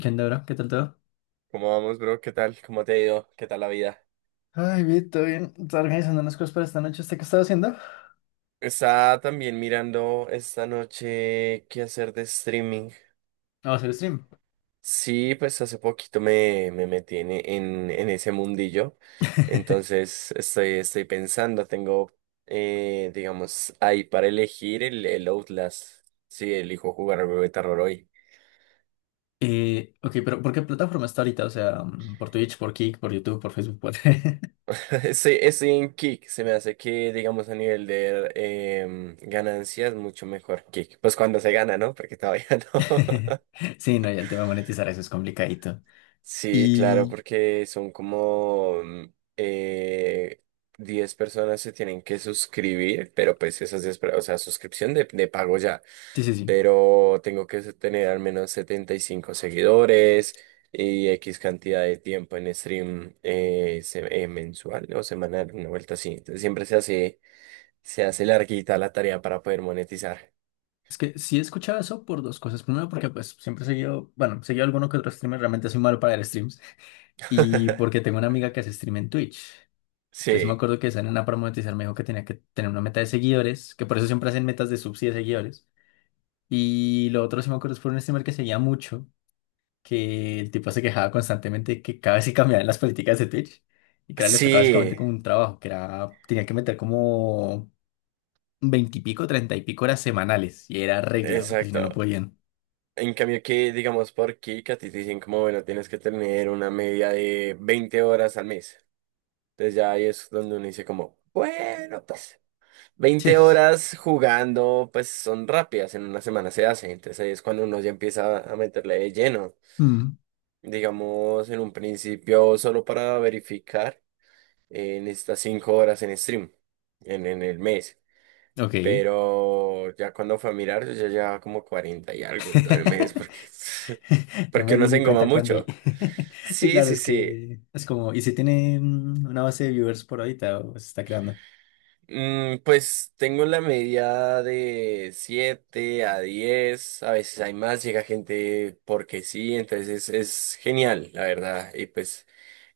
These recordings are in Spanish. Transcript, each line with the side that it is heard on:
left: ¿Qué onda, bro? ¿Qué tal todo?
right: ¿Cómo vamos, bro? ¿Qué tal? ¿Cómo te ha ido? ¿Qué tal la vida?
left: Ay, bien, todo bien. Estaba organizando unas cosas para esta noche. ¿Usted qué estaba haciendo? Vamos
right: Estaba también mirando esta noche qué hacer de streaming.
left: a hacer stream.
right: Sí, pues hace poquito me metí en ese mundillo. Entonces estoy pensando, tengo, digamos, ahí para elegir el Outlast. Sí, elijo jugar al juego de terror hoy.
left: Ok, pero ¿por qué plataforma está ahorita? O sea, por Twitch, por Kick, por YouTube, por Facebook, por...
right: Estoy en Kick. Se me hace que, digamos, a nivel de ganancias, mucho mejor Kick. Pues cuando se gana, ¿no? Porque todavía no.
left: Sí, no, y el tema de monetizar eso es complicadito.
right: Sí, claro,
left: Y
right: porque son como 10 personas se tienen que suscribir, pero pues esas o sea, suscripción de pago ya,
left: sí, sí, sí.
right: pero tengo que tener al menos 75 seguidores y X cantidad de tiempo en stream mensual o semanal, una vuelta así. Entonces siempre se hace larguita la tarea para poder monetizar.
left: Es que sí he escuchado eso por dos cosas. Primero, porque pues siempre he seguido, bueno, he seguido alguno que otro streamer, realmente soy malo para ver streams. Y porque tengo una amiga que hace stream en Twitch. Entonces sí me
right: Sí,
left: acuerdo que esa nena para monetizar me dijo que tenía que tener una meta de seguidores, que por eso siempre hacen metas de subs y de seguidores. Y lo otro sí me acuerdo es por un streamer que seguía mucho, que el tipo se quejaba constantemente de que cada vez se cambiaban las políticas de Twitch y que a él les tocaba básicamente
right: sí,
left: como un trabajo, que era, tenía que meter como 20 y pico, 30 y pico horas semanales y era regla, porque si no, no
right: exacto.
left: podían.
right: En cambio que, digamos, por aquí, que a ti te dicen como, bueno, tienes que tener una media de 20 horas al mes. Entonces ya ahí es donde uno dice como, bueno, pues veinte
left: Ches.
right: horas jugando, pues son rápidas, en una semana se hace. Entonces ahí es cuando uno ya empieza a meterle de lleno.
left: Mm,
right: Digamos, en un principio, solo para verificar, en necesitas 5 horas en stream, en el mes.
left: ok.
right: Pero ya cuando fue a mirar, yo ya llevaba como 40 y algo en todo el mes, porque,
left: No me
right: porque
left: di
right: uno se
left: ni
right: engoma
left: cuenta cuándo.
right: mucho.
left: Sí,
right: Sí,
left: claro,
right: sí,
left: es
right: sí.
left: que es como, ¿y si tiene una base de viewers por ahorita o se está creando?
right: Mm, pues tengo la media de 7 a 10 a veces hay más, llega gente porque sí, entonces es genial, la verdad. Y pues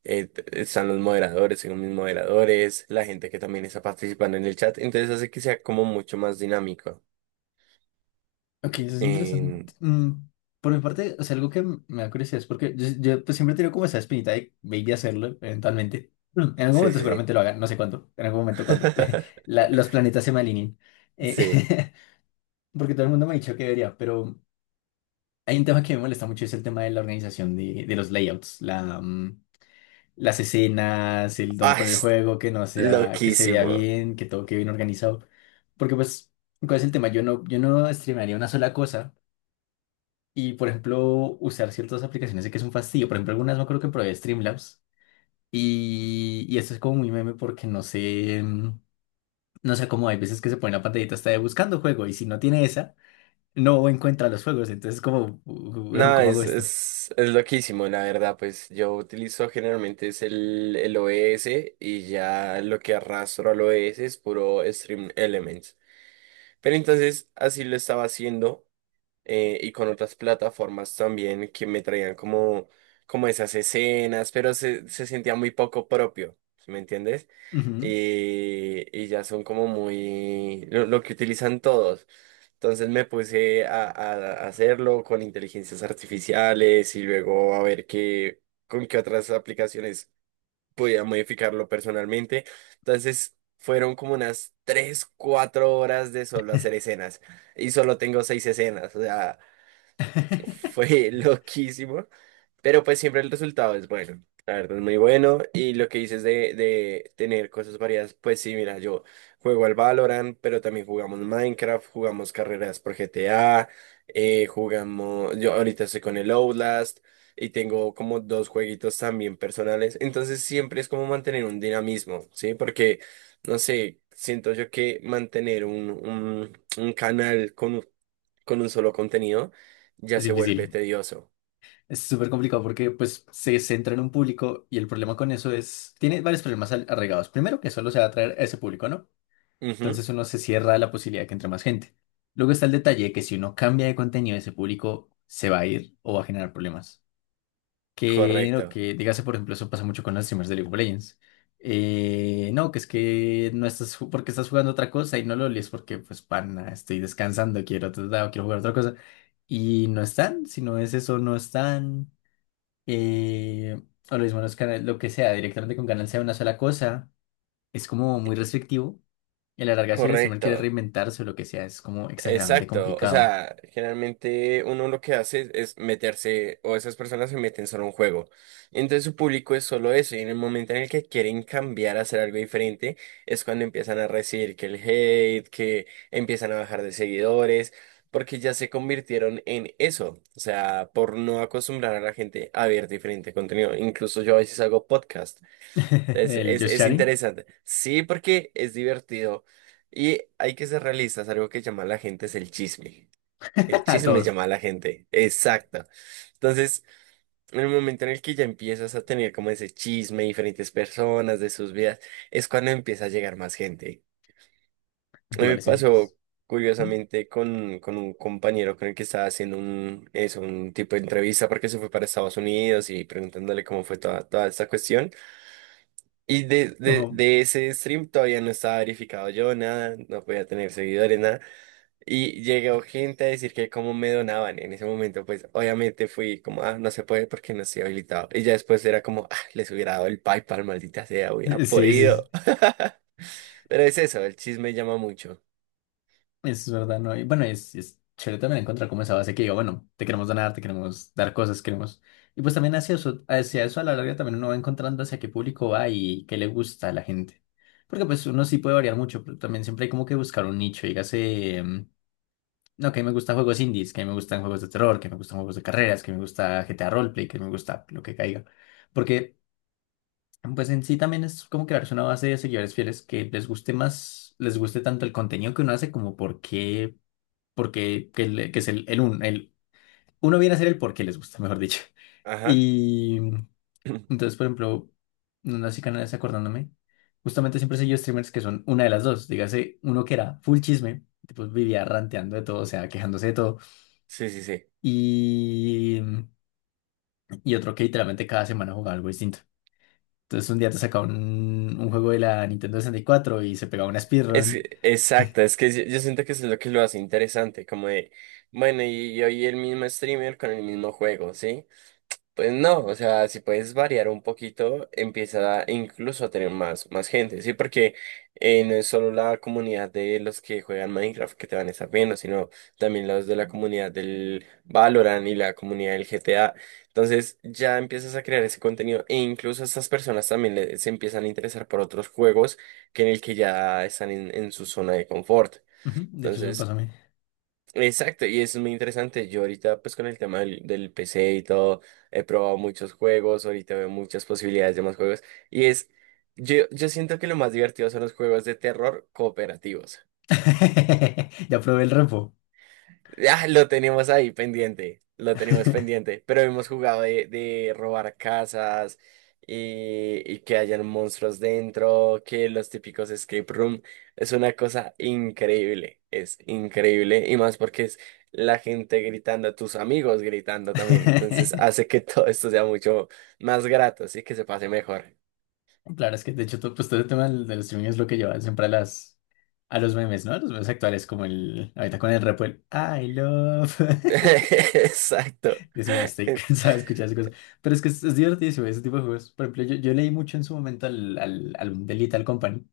right: están los moderadores, tengo mis moderadores, la gente que también está participando en el chat, entonces hace que sea como mucho más dinámico.
left: Ok, eso es interesante.
right: En-
left: Por mi parte, o sea, algo que me da curiosidad es porque yo, pues, siempre he tenido como esa espinita de maybe hacerlo eventualmente. En algún
right: Sí,
left: momento
right: sí, sí.
left: seguramente lo hagan, no sé cuándo, en algún momento cuando los planetas se me alineen. Eh,
right: Sí.
left: porque todo el mundo me ha dicho que debería, pero hay un tema que me molesta mucho, es el tema de la organización de los layouts, la, las escenas, el dónde
right: Ah,
left: poner el
right: es
left: juego, que no sea, que se vea
right: loquísimo.
left: bien, que todo quede bien organizado. Porque pues, ¿cuál es el tema? Yo no streamearía una sola cosa y, por ejemplo, usar ciertas aplicaciones sé que es un fastidio. Por ejemplo, algunas no creo que probé Streamlabs y esto es como muy meme porque no sé, no sé cómo hay veces que se pone la pantallita hasta de buscando juego y si no tiene esa, no encuentra los juegos. Entonces, como, "Weón,
right: No,
left: ¿cómo hago esto?
right: es loquísimo, la verdad. Pues yo utilizo generalmente es el OBS y ya lo que arrastro al OBS es puro Stream Elements. Pero entonces así lo estaba haciendo y con otras plataformas también que me traían como, como esas escenas, pero se sentía muy poco propio, ¿sí me entiendes?
left: Ujú.
right: Y ya son como muy lo que utilizan todos. Entonces me puse a hacerlo con inteligencias artificiales y luego a ver qué, con qué otras aplicaciones podía modificarlo personalmente. Entonces fueron como unas 3 4 horas de solo hacer escenas y solo tengo 6 escenas. O sea, fue loquísimo. Pero pues siempre el resultado es bueno, la verdad es muy bueno. Y lo que dices de tener cosas variadas, pues sí, mira, yo juego al Valorant, pero también jugamos Minecraft, jugamos carreras por GTA, jugamos, yo ahorita estoy con el Outlast y tengo como dos jueguitos también personales. Entonces siempre es como mantener un dinamismo, ¿sí? Porque, no sé, siento yo que mantener un canal con un solo contenido ya
left: Es
right: se vuelve
left: difícil.
right: tedioso.
left: Es súper complicado porque pues se centra en un público y el problema con eso es, tiene varios problemas arraigados. Primero, que solo se va a atraer a ese público, ¿no?
right: Ujú.
left: Entonces uno se cierra a la posibilidad de que entre más gente. Luego está el detalle de que si uno cambia de contenido, ese público se va a ir o va a generar problemas. Que,
right: Correcto,
left: lo que dígase, por ejemplo, eso pasa mucho con los streamers de League of Legends. No, que es que no estás, porque estás jugando otra cosa y no lo lees porque, pues, pana, estoy descansando, quiero, otro lado, quiero jugar otra cosa. Y no están, si no es eso, no están eh, o lo mismo los canales, lo que sea, directamente con Canal sea una sola cosa, es como muy restrictivo. Y a la larga, si el streamer quiere
right: correcto,
left: reinventarse o lo que sea, es como exageradamente
right: exacto. O
left: complicado.
right: sea, generalmente uno lo que hace es meterse, o esas personas se meten solo a un juego. Entonces su público es solo eso, y en el momento en el que quieren cambiar a hacer algo diferente, es cuando empiezan a recibir que el hate, que empiezan a bajar de seguidores, porque ya se convirtieron en eso. O sea, por no acostumbrar a la gente a ver diferente contenido. Incluso yo a veces hago podcast.
left: El just
right: Es
left: chatting
right: interesante. Sí, porque es divertido. Y hay que ser realistas. Algo que llama a la gente es el chisme. El
left: a
right: chisme
left: todos,
right: llama a la gente. Exacto. Entonces, en el momento en el que ya empiezas a tener como ese chisme, diferentes personas de sus vidas, es cuando empieza a llegar más gente. A mí me
left: iguales siempre.
right: pasó curiosamente con un compañero con el que estaba haciendo un, eso, un tipo de entrevista porque se fue para Estados Unidos y preguntándole cómo fue toda, toda esta cuestión. Y
left: Ujú.
right: de ese stream todavía no estaba verificado yo, nada, no podía tener seguidores, nada. Y llegó gente a decir que cómo me donaban en ese momento, pues obviamente fui como, ah, no se puede porque no estoy habilitado. Y ya después era como, ah, les hubiera dado el PayPal, maldita sea, hubiera
left: Sí, sí,
right: podido.
left: sí.
right: Pero es eso, el chisme llama mucho.
left: Es verdad, ¿no? Y bueno, es chévere también encontrar como esa base que diga, bueno, te queremos donar, te queremos dar cosas, queremos... Y pues también hacia eso a la larga también uno va encontrando hacia qué público va y qué le gusta a la gente. Porque pues uno sí puede variar mucho, pero también siempre hay como que buscar un nicho. Dígase, no, que a mí me gustan juegos indies, que a mí me gustan juegos de terror, que me gustan juegos de carreras, que me gusta GTA Roleplay, que me gusta lo que caiga. Porque pues en sí también es como crearse una base de seguidores fieles que les guste más, les guste tanto el contenido que uno hace como por qué porque que, que es el uno viene a ser el por qué les gusta, mejor dicho.
right: Ajá.
left: Y entonces, por ejemplo, no sé canales acordándome, justamente siempre he seguido streamers que son una de las dos. Dígase, uno que era full chisme, tipo vivía ranteando de todo, o sea, quejándose de todo,
right: Sí, sí, sí.
left: y, y otro que literalmente cada semana jugaba algo distinto. Entonces un día te sacaba un juego de la Nintendo 64 y cuatro y se pegaba una speedrun.
right: Exacto, es que yo siento que eso es lo que lo hace interesante, como de, bueno, y hoy el mismo streamer con el mismo juego, ¿sí? Pues no, o sea, si puedes variar un poquito, incluso a tener más, más gente, ¿sí? Porque no es solo la comunidad de los que juegan Minecraft que te van a estar viendo, sino también los de la comunidad del Valorant y la comunidad del GTA. Entonces ya empiezas a crear ese contenido e incluso estas personas también se empiezan a interesar por otros juegos que en el que ya están en su zona de confort.
left: Ujú. De hecho, eso me pasó
right: Entonces
left: a mí.
right: exacto, y eso es muy interesante. Yo ahorita, pues con el tema del PC y todo, he probado muchos juegos, ahorita veo muchas posibilidades de más juegos. Y es, yo, yo siento que lo más divertido son los juegos de terror cooperativos.
left: Ya probé el repo.
right: Ah, lo tenemos ahí pendiente, lo tenemos pendiente, pero hemos jugado de robar casas y que hayan monstruos dentro, que los típicos escape room, es una cosa increíble, es increíble y más porque es la gente gritando, tus amigos gritando también, entonces hace que todo esto sea mucho más grato, sí, que se pase mejor.
left: Claro, es que de hecho todo, pues, todo el tema del, del streaming es lo que lleva siempre a las a los memes, ¿no? A los memes actuales, como el ahorita con el rap, el I love.
right: Exacto.
left: Dios mío, estoy cansado de escuchar esas cosas. Pero es que es divertidísimo ese tipo de juegos. Por ejemplo, yo leí mucho en su momento al, al álbum de Lethal Company.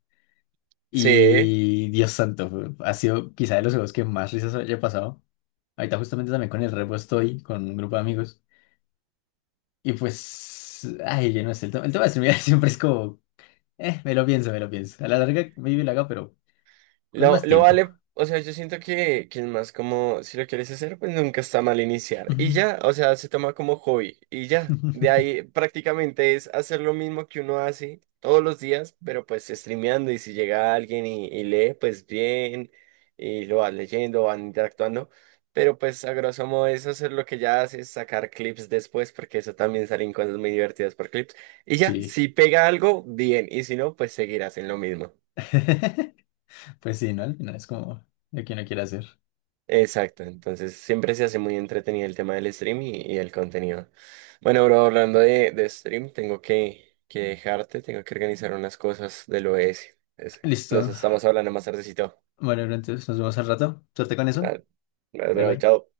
right: Sí.
left: Y Dios santo, ha sido quizá de los juegos que más risas haya pasado. Ahorita justamente también con el repo estoy, con un grupo de amigos. Y pues, ay, yo no sé, el, el tema de streaming siempre es como, me lo pienso, me lo pienso. A la larga, maybe lo haga, pero. Con más
right: Lo
left: tiempo.
right: vale, o sea, yo siento que es más como, si lo quieres hacer, pues nunca está mal iniciar. Y
left: Ujú.
right: ya, o sea, se toma como hobby y ya. De ahí prácticamente es hacer lo mismo que uno hace todos los días, pero pues streameando y si llega alguien y lee, pues bien, y lo vas leyendo, van interactuando. Pero pues a grosso modo es hacer lo que ya haces, sacar clips después, porque eso también salen cosas muy divertidas por clips. Y ya,
left: Sí.
right: si pega algo, bien, y si no, pues seguirás en lo mismo.
left: Pues sí, ¿no? Al final es como lo que uno quiere hacer.
right: Exacto, entonces siempre se hace muy entretenido el tema del stream y el contenido. Bueno, bro, hablando de stream, tengo que dejarte, tengo que organizar unas cosas del OS. Ese. Nos
left: Listo.
right: estamos hablando más tardecito.
left: Bueno, entonces nos vemos al rato. Suerte con eso.
right: Ah,
left: Bye
right: bro,
left: bye.
right: chao.